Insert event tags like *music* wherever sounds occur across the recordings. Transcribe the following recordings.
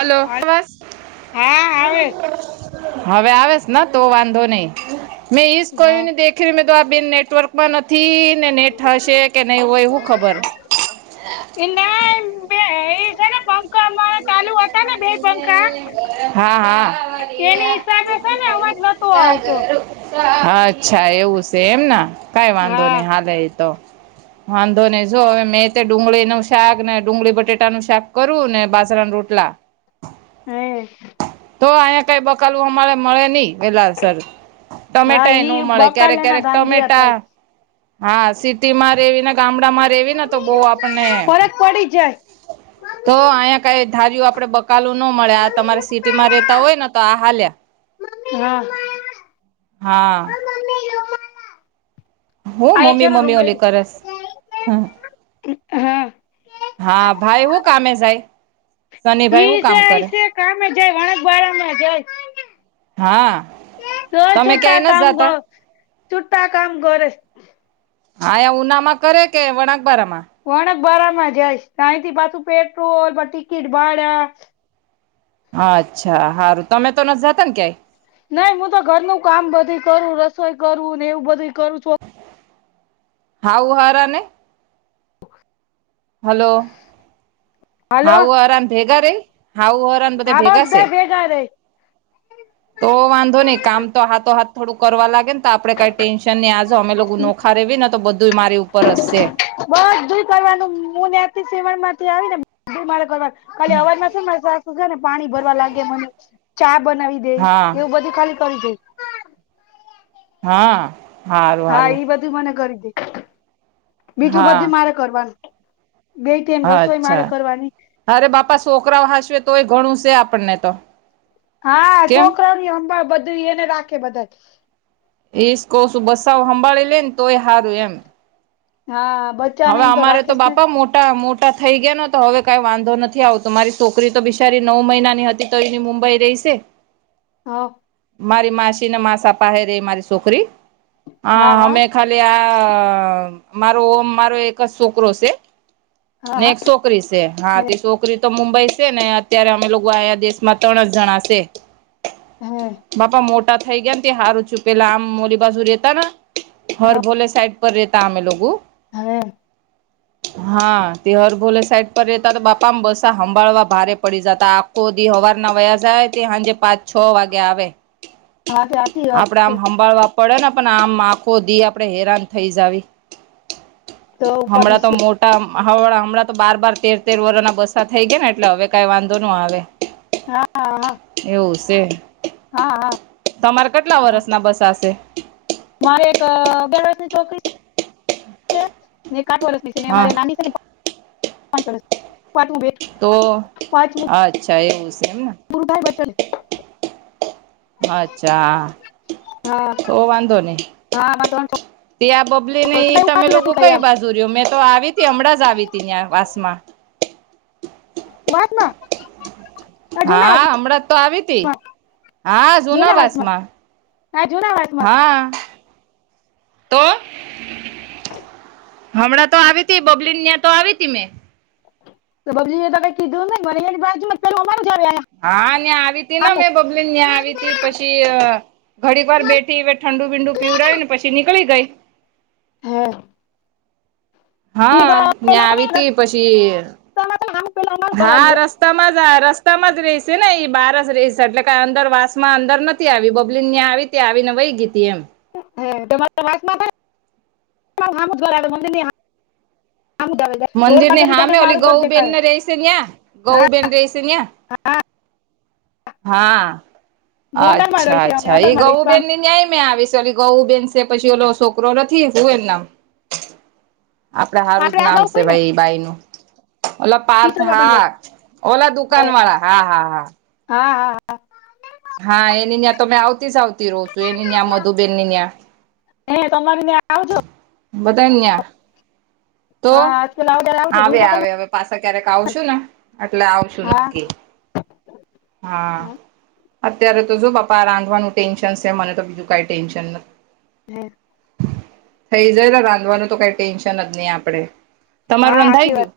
Hello, હાલ હા આવે આવાજ હવે આવેસ ને તો વાંધો નહી, મેં ઈશ હા કય્યુંને દે. આખીરમે તો આ બિન નેટવર્કમાં નથી ને નેટ હશે કે નહીં હોય હું ખબર એ ના *unintelligible* છે ને પંખા મા *unintelligible* હા હા. એની હિસાબે છે ને અવાજ નતો આવતો અચ્છા એવું છે એમ ના કઈ વાંધો હા નહી હાલે એ તો વાંધો નહીં જો હવે મેં તે ડુંગળી નું શાક ને ડુંગળી બટેટા નું શાક કરું ને બાજરાનું રોટ ટલા હે તો અહીયા કઈ બકાલું અમારે મળે નહી વેલા સર હા ટમેટા એ ન ઈ મળે બકા ક્યારેક લેના ક્યારેક ધાંધિયા હતા ટમેટા હા સિટી માં રેવી ને ગામડામાં રેવી ને તો બહુ આપને ફરક પડી જાય તો અયા કઈ ધારીયું આપડે બકાલું ન મળ્યા આ તમારે સિટીમાં રેતા હોય ને તો આ હાલ્યા હા હા. હું આ છે મમ્મી ને રૂમ મમ્મી ઓલી લઈ કરસ હમ. હા હા ભાઈ હું કામે જાય. શનિભાઈ હું કામ કરે *unintelligible* કામે જાય વણગ *unintelligible* ને જાય. હા. *unintelligible* તમે છુટા ક્યાંય કામ નથી જતા કર છુટ્ટા કામ કરે હા એ ઉનામાં કરે કે વણાકબરામાં વણક બરા માં જાયશ *unintelligible* પાછું પેટ્રોલ ટિકિટ ભાડા હા અચ્છા હારું તમે તો ન જાતા ને ક્યાય નાઈ હું તો ઘર નુ કામ બધું કરું રસોઈ કરુંને એવું બધું કરું છો હાહુ હાહરાને હલો હાલો હાઉ હાહરાન ભેગા રે હાઉ *unintelligible* બધા હા ભેગા સે ભેગા રહી તો વાંધો નઈ કામ તો હાથતો હાથ થોડું કરવા લાગે. આપણે કઈ ટેન્શન નહી આજો અમે લોકો નોખા રેવી ને તો બધું મારી ઉપર હશે. બસ દુઈ કરવાનુંને *unintelligible* માંથી આવી ને મા કરવાનું ખાલી હવારજ માં છે માર *unintelligible* ને પાણી ભરવા લાગે મને ચા બનાવી દે હા એવું બધું ખાલી કરી દે હા. હારું હા હારું ઈ બધું મને કરી દે બીજું હા બધું મારે કરવાનું બેઈ ટાઈમ રસોઈ માળ અચ્છા કરવાની અરે બાપા છોકરા હાચવે તોય ઘણું છે આપણને તો હા કેમ છોકરાની હંભાળ બધું એને રાખે બધા ઈજ કોશુ બસ્સા હંભાળે લે ને તોય હારું એમ. હા. બચ્ચાને હવે એમ અમારે તો રાખેશ ને બાપા મોટા મોટા થઈ ગયાને તો હવે કઈ વાંધો નથી આવતો મારી છોકરી તો બિશારી નવ મહિના ની હતી તો એની મુંબઈ રહીશે. *inaudible* હ મારી માસી ને માસા પાહે રે મારી છોકરી હ હા હા અમે ખાલી આ મારો ઓમ મારો એક જ છોકરો છે ને હા એક છોકરી છોકરી છે હા તે છોકરી તો મુંબઈ છે ને અત્યારે અમે લોકો અયા દેશમાં ત્રણ જણા છે. *inaudible* હા બાપા મોટા થઈ ગયા ને, તે હારું ચૂપેલા આમ મોલી બાજુ રેતા હર ભોલે સાઈબ. રેતા અમે લોગો. હવે. હા, ત હરભોલે સાઈડ પર રેતા તો બાપામ બસા સાંભાળવા ભારે પડી જતા *inaudible* કોદી હવાર ના વયા જાય તે, સાંજે પાંચ-છ વાગે આવે. હા સાચી વાત આપડે છે આમ હંમભાળવા પડે ને, પણ આમ આખો દી આપડે, હેરાન થઇ જ આવી. તો ઉપાધિ હમણાં તો છે મોટ હમણાં તો બાર-બાર, તેર-તેર વરના બસા થઈ ગયા ને, એટલે હવે વાંધો ન આવે. હા હા એવું છે. હા, હા. તમારે કેટલા વરસ ના બસ હશે? મારે એક છોકરી આઠ વી હા છે. ક કર. તો અચ્છા એવું એમને. પુરભાઈ બટલ. અચ્છા. હા તો વાંધો નઈ હા અમારે ત્રણ ત્યા આ બબલી ને, છોકરો છે કઈ તમે ઉપાધિ લોકો નથી કઈ આમ ભસે ર મેં તો આવી તી હમણાં જ આવી તી ત્યાં વાસમાં. માત ના *unintelligible* હા, હમણાં તો આવી તી વાસમાં હા જુનાવાસ માં. હા, જુના વાતમાં. તો. હ. હમણાં તો આવી તી, બબલીન ત્યાં તો આવી હતી મેં. તો પબજી એ તો કઈ કીધું નને, મરિયામાં કરવાનું આવે. હા, અહીંયા યા આવી તી ને, હામું મેં બબલીયાં આવી તી પછી. ઘડીક વાર બેઠી, હવે ઠંડુ બીંડું પીવડાવ્યું ને, પછી નીકળી ગઈ. હા. હા પેલા છે આવી ને તી પછી રસ્તામાં છે ને હામું પેલું અમારું જ ઘર હા આવીએ રસ *unintelligible* રસ્તામાં જ રસ્તામાં જ રહીશે ને, એ બહાર જ રહીશે, એટલે કે અંદર વાસ માં અંદર નથી આવી, બબલી ત્યાં આવી. ત્યાં આવીને, વહી ગી તી એમ. હ તમાસમાં. હમદરા *unintelligible* મંદિર ની હામે ઓલી ગૌ બેેન ને ર રહેશે ્ યાં ગૌ હા બેેન ર રહેશેયાં *unintelligible* હા હા. હું અંદર માં અચ્છા, રહીશ અમે અચ્છા, અંદર એઈ માં રહીશ પણ ગૌબેન ની ન્યાય મેં આવે સોલી. ગૌ બેન છે, પછી ઓલો છોકરો નથી શું એનું નામ? આપડા હારું આપડે જ આ નામ ગાવું છે, કોઈ ને ભાઈ બાઈ નું. ઓલા પાર્થ કિશોર બાપા ને હા, ગાવું. ઓલા દુકાન વાળા, હા, હા, હા. હા, હા. હા ‌. હા, એની ત્યાં તમે આવતી જ આવતી રહો છો, એની ત્યાં મધુબેન ની ત્યાં. હ તમ કને આવ છો- *unintelligible* બધા આયા. તો હા આજ પેલા આવો ત્યારે આવજો આવે, ભૂલી જતા ને આવે હવે પાછા ક્યારેક આવશું ને, એટલે આવશું હા નકી- હા અત્યારે તો જો પપા આ રાંધવાનું ટેન્શન છે મને તો બીજું કઈ ટેન્શન નથી હે થઇ જાય રાંધવાનું તો કઈ ટેન્શન જ નહી આપડે. તમાર હા રંધાઈ સાચી વાત ગયું?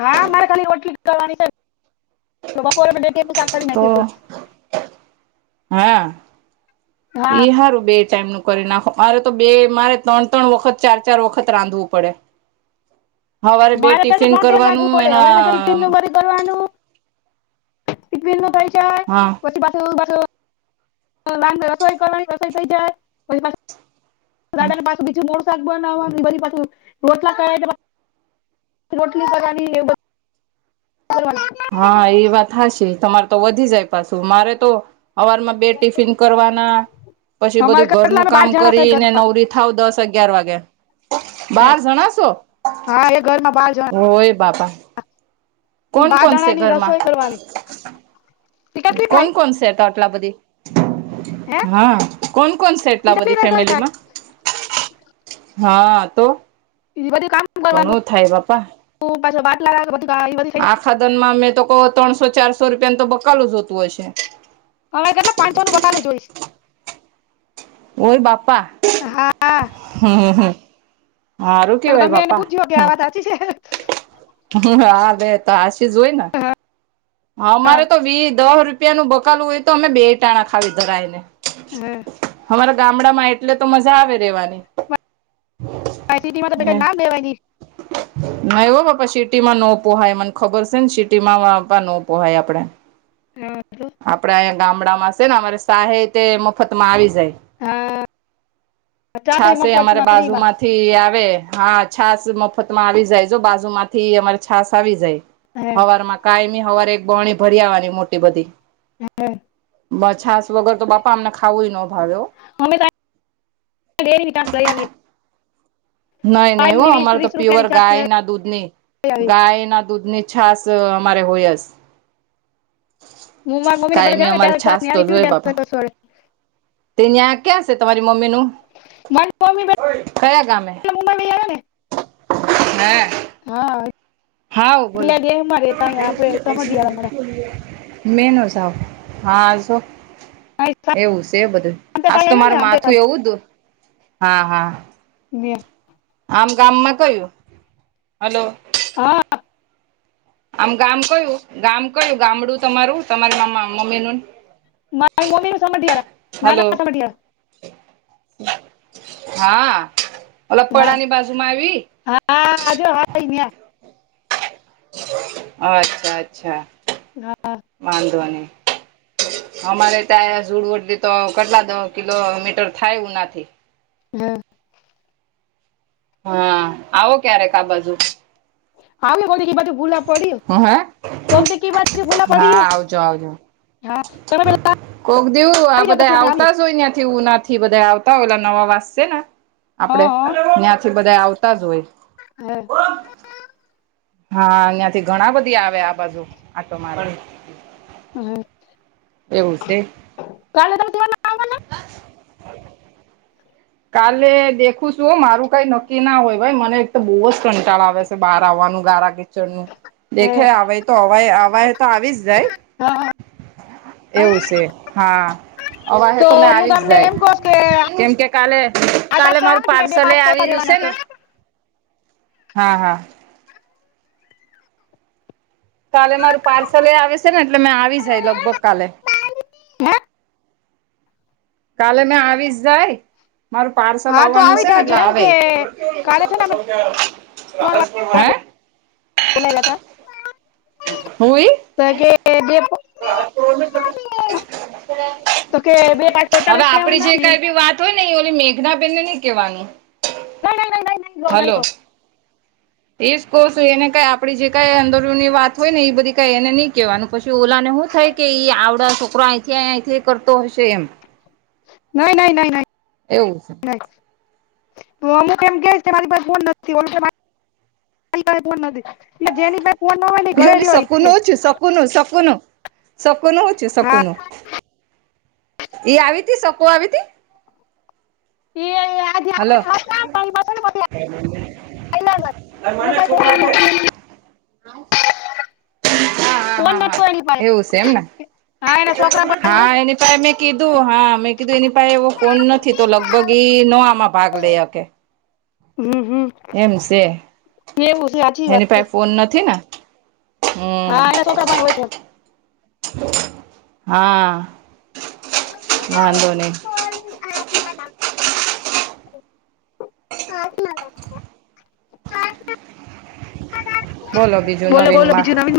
હા મારે ખાલી રોટલી કરવાની છે બપોરે શાક કરી તો નાખીશું હા હા ઈ સારું બે ટાઈમનું કરી નાખો મારે તો બે મારે ત્રણ ત્રણ વખત ચાર ચાર વખત રાંધવું પડે. હવારે બે મારે કેજે ટિફિન ત્રણ ટાઈમ રાંધવું કરવાનું પડે એના હવે મારે *unintelligible* *unintelligible* હા. પછી પાછું પાછું રસોઈ કર રસોઈ થઈ જાય પછી પાસે ના પાસે બીજું નવું શાક બનાવાનું પછી પાછું રોટલા કર રોટલી કરવાની એવું *unintelligible* હા એ વાત હાચી તમાર તો વધી જાય પાછું મારે તો હવારમાં બે ટિફિન કરવાના પછી અમારે બધું ઘરનું કેટલા બાર કામ જણા છે કરીને ઘરમાં નવરી થાવ દસ અગિયાર વાગે હે બાર જણા છો હા એ ઘરમાં બાર જણા હોય બાપા. ઈ કોન બાર જણા કોનસે ની ઘરમાં રસોઈ કરવાની ઈ કેટલી કોન થાય કોનસે એટલા બધી હે હા કોણ કોણ છે ઈ એટલા બધી કેટલી રસોઈ થાય ફેમિલીમાં હા તો એ બધું કામ કરવાનું ઘણું થાય બાપા પાછા બાટલા બધ- મા મે તો કો ત્રણસો ચારસો રૂપિયાને તો બકાલું જોતું હશે. હવે કેટલા પાનસોનું પતાલું જોઇશ. ઓય બાપા હા હમ હ- સારું તમે કેવાય ગમે એને બાપા પૂછ્યો કે આ વાત સાચી છે હા બે તો હાસી જ હોય ન હા, હા અમારે તો વી દહ રૂપિયાનું બકાલું હોય તો અમે બે ટાણા ખાવી ધરાયને. હા અમારા ગામડામાં એટલે તો મજા આવે રેવાની. *unintelligible* ના એવ બાપા સિટીમાં નોપોહાય મને ખબર છે ને સિટી માંપા ન પોહાય આપડે *unintelligible* આપડે અહીંયા ગામડામાં છે ને અમારે સાહે તે મફતમાં આવી જાય ચાતે છાશે અમારે મફતમાં ફ્રીમાં બાજુમાં- થી આવે હા છાસ મફતમાં આવી જાય જો બાજુ અમારે છાસ જાય. હે હવારમાં કાયમી હવાર એક બરની ભરી આવવાની મોટી બધી. *unintelligible* માર છાસ વગર તો બાપા અમને ખાવું ન ભાવે હો. *unintelligible* નહી નહી ની એવું વીસ અમારે તો ત્રીસ પ્યૉર રૂપિયાની છાશ લઈ ગાયના દૂધની આવી ગાયના દૂધની છાસ અમારે હોય હસ હું મારી મમ્મીના ઘરે કાયમી જાઉં ને અમારે ત્યારે છાશ છાસ ની તો હારી પીવી ને જોઈએ ત્યારે બાપા. સંતોષ વળે તે ન્યાં ક્યાં સે તમારી મમ્મીનું? મારી મમ્મી-બેન મુમા લઈ આયા ને. એ... હા હાવ, બોલો. પેલા દેહમાં રહેતા અહીંયા આપણે સમઢિયાળા મળે *unintelligible* મેનઝાવ હા આઝો. અહીં એવું સે બધું, સાંતે હાસ પાઈ તો આવ્યો ને મારું આમતે માથું પાઈ એવું દુ. હા, હા. નીયા. આમ ગામમાં કયું? હાલો. અ... આમ ગામ કયું ગામ કયું ગામડું તમારું તમારી મા મ મમ્મી નું? મારે મમ્મીનું સમત્તિ વારા ના હલો ના સમત્તિ આરા હા, અલક પળાની બાજુમાં આવી. હા આજ હા આયી ગ્યા. અ અચ્છા-અચ્છા હા વાંધો ની. અમારે ત્યાં દૂડ ઓતી તો કટલા કિલોમીટર થાય ઓનાથી. ડ હા, આવો ક્યારેક આ બાજુ. આવ્યુ કો કી બાજુ. ભૂલા પડ્યું હુ હે. કોક દીકી બાજુ ભૂલા હા, પડ્યું આવજો-આવજો. હા તમે પેલા કોક દેવું આવી આ ગયા બધાય પછી અમે આવ્યું આવતા જ ઓય ને આ કેવુ ના એ બધાય આવતા હોય ઓલા નવા વાસ સે, ને આપડે હા ત્યાંથી બધા આવતા જ હોય. હે. હા, અઈયાંથી ઘણા બધી આવે આ બાજુ આટો મારે હા એવું સે. કાલે ત નથ રેવાના. *unintelligible* કાલે દેખું સું. મારું કાંઈ નક્કી ના હોય ભાઈ, મને એક તો બો ઝ કંટાળ આવે સે બાર આવવાનું ગાર કે જણનું. હે, દેખે આવાય તોવાય આવાય તો આવી જ ઝાય. હા, હા, હા. એવું સે, હા. અવા હે તો મે હું આવી તમને ઝાય, એમ કહું કે કેમ કે આધાર કાલે-કાલે મારું કાર્ડ ને બે પાર્સલેય પાસપોર્ટ આવી રીયુ લેવાના સે છે ને. હા, હા. કાલે મારું પાર્સલેય આવે સે ને એટલે મેં આવી ઝાય, લગભગ કાલે. પાની. હે. કાલે મે આવીશ ઝાય. મારુ પાર્સલ હા તો આવવાનુ સે આવી ને જાજો એટલે એમ આવે. કે કાલે છે ને આપણે હે! બોલાયલા તા. હુંઈ. ત-કે-કે-એ-પો ને-આ-આવે. તો કે બે-પાન-બોટા લઈ આવાના ને તોય નઈ ઓલી મેઘનાબેનને ની કેવાનું. નાઈ નાઈ નાઈ. થાલો. એ ઝ કોશું, એને કઈ આપડી જે કઈ અંદરોની વાત હોય ને, એ બધી કાઈ એને ની કેવાનું પછી ઓલા ને હું થાય. કે આવડા છોકરો અંહથી અહથી કરતો હશે એમ. નહી નહીં નહીં એવું નહીં તો અમુક એમ કે મારી પાસે ફોન નથી *unintelligible* ફોન નથી એટલે જેની પાસે ફોન ના હોય એ ઘરે રહો ઈ કે કોનું શકું નું શકુ નું હું થયું શકુ હા નું એ આવી તી શકું આવી તી *inaudible* પ હલો *unintelligible* હા હા હા હા એવું છે એમને *unintelligible* હા એની પાહે મેં કીધું હા મેં કીધું એની પાહે એવો ફોન નથી તો લગભગ ઈ નો આમ ભાગ લઈ હકે હમ-હમ એમ છે વાત એની છે પાહે ફોન નથી ને હમ હા એના છોકરા પાસે હોય ફોન હા વાંધો નહી *unintelligible* *unintelligible* બોલો બીજું બોલો નવીન બોલો માં. બીજું નવીન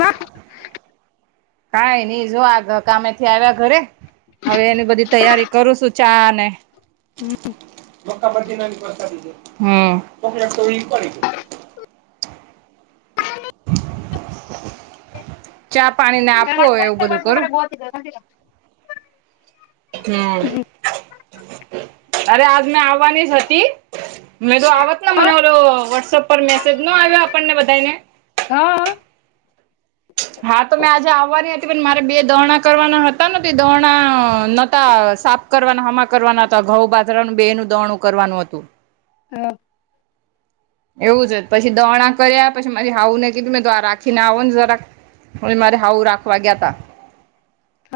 કાઈ નઈ જો આ ઘ કામેથી આવ્યા ઘરે હવે એની બધી તૈયારી કરું છું ચા ને હમ્મ ચા પાણી ને હા આપવુંય એવું બધું કરું *unintelligible* હમ અરે આજ મેં આવવાની જ હતી મે તો આવત ને મને ઓલો વોટ્સએપ પર મેસેજ ન આવ્યો આપણને બધા ને હા. હા તો મેં આજે આવવાની હતી પણ મારે બે દોણા કરવાના હતા ન તે દોણા નતા સાપ કરવાના હમા કરવાના હતા ઘઉં બાજરાનું બે નું દરણું કરવાનું હતું. હા. એવું જ પછી દરણા કર્યા પછી મારી હાહું ને કીધું મેં તો રાખીને આવો ને જરા પહી મારી હાહું રાખવા ગયા તા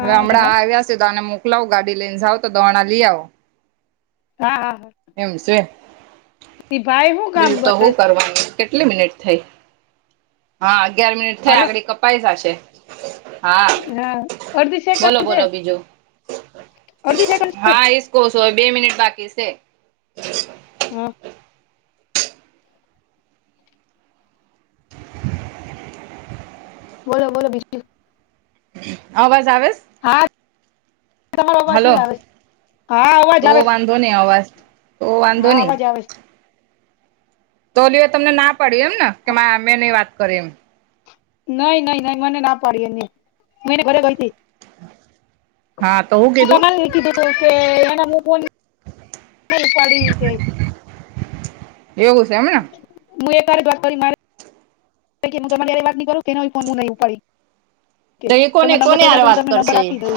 હવે હમણાં આ આવ્યા છે તો આને મોકલાવું ગાડી લઈને જાઓ તો દરણા લઈ આવો હા. હા એમ છે ભાઈ હું કામ બીજું તો કરે હું કરવાનું કેટલી મિનિટ થઈ હા અગિયાર મિનિટ થઈ હાલો આગળ *unintelligible* પૈસા છે હા હા અર્ધી તો સેકન્ડ છે બોલો બીજું અડધી સેકન્ડ છે હા એજ કઉ છું હવે બે મિનિટ બાકી છે. હ *unintelligible* હમ્મ બોલો બોલો બીજું અવાજ આવેછ. હા તમાર *unintelligible* હા અવાજ આવે આવતો ને અવાજ તો વાંધો હા નહી અવાજ આવે તો લીયો તમને ના પાડી એમ ને કે મા મે નઈ વાત કરે એમ? નઈ નઈ નઈ મને ના પાડી એની મેં એની ઘરે ગઈતી હા તો હું કીધું *inaudible* એવું છે એમને *inaudible* હું તમારીય વાત ની કરું એનો ય ફોન નહી ઉપડી તો એ કોને તમાર નંબર કોને જોતા હારે હું વાત તમને નંબર કરશે એ આપી દઉ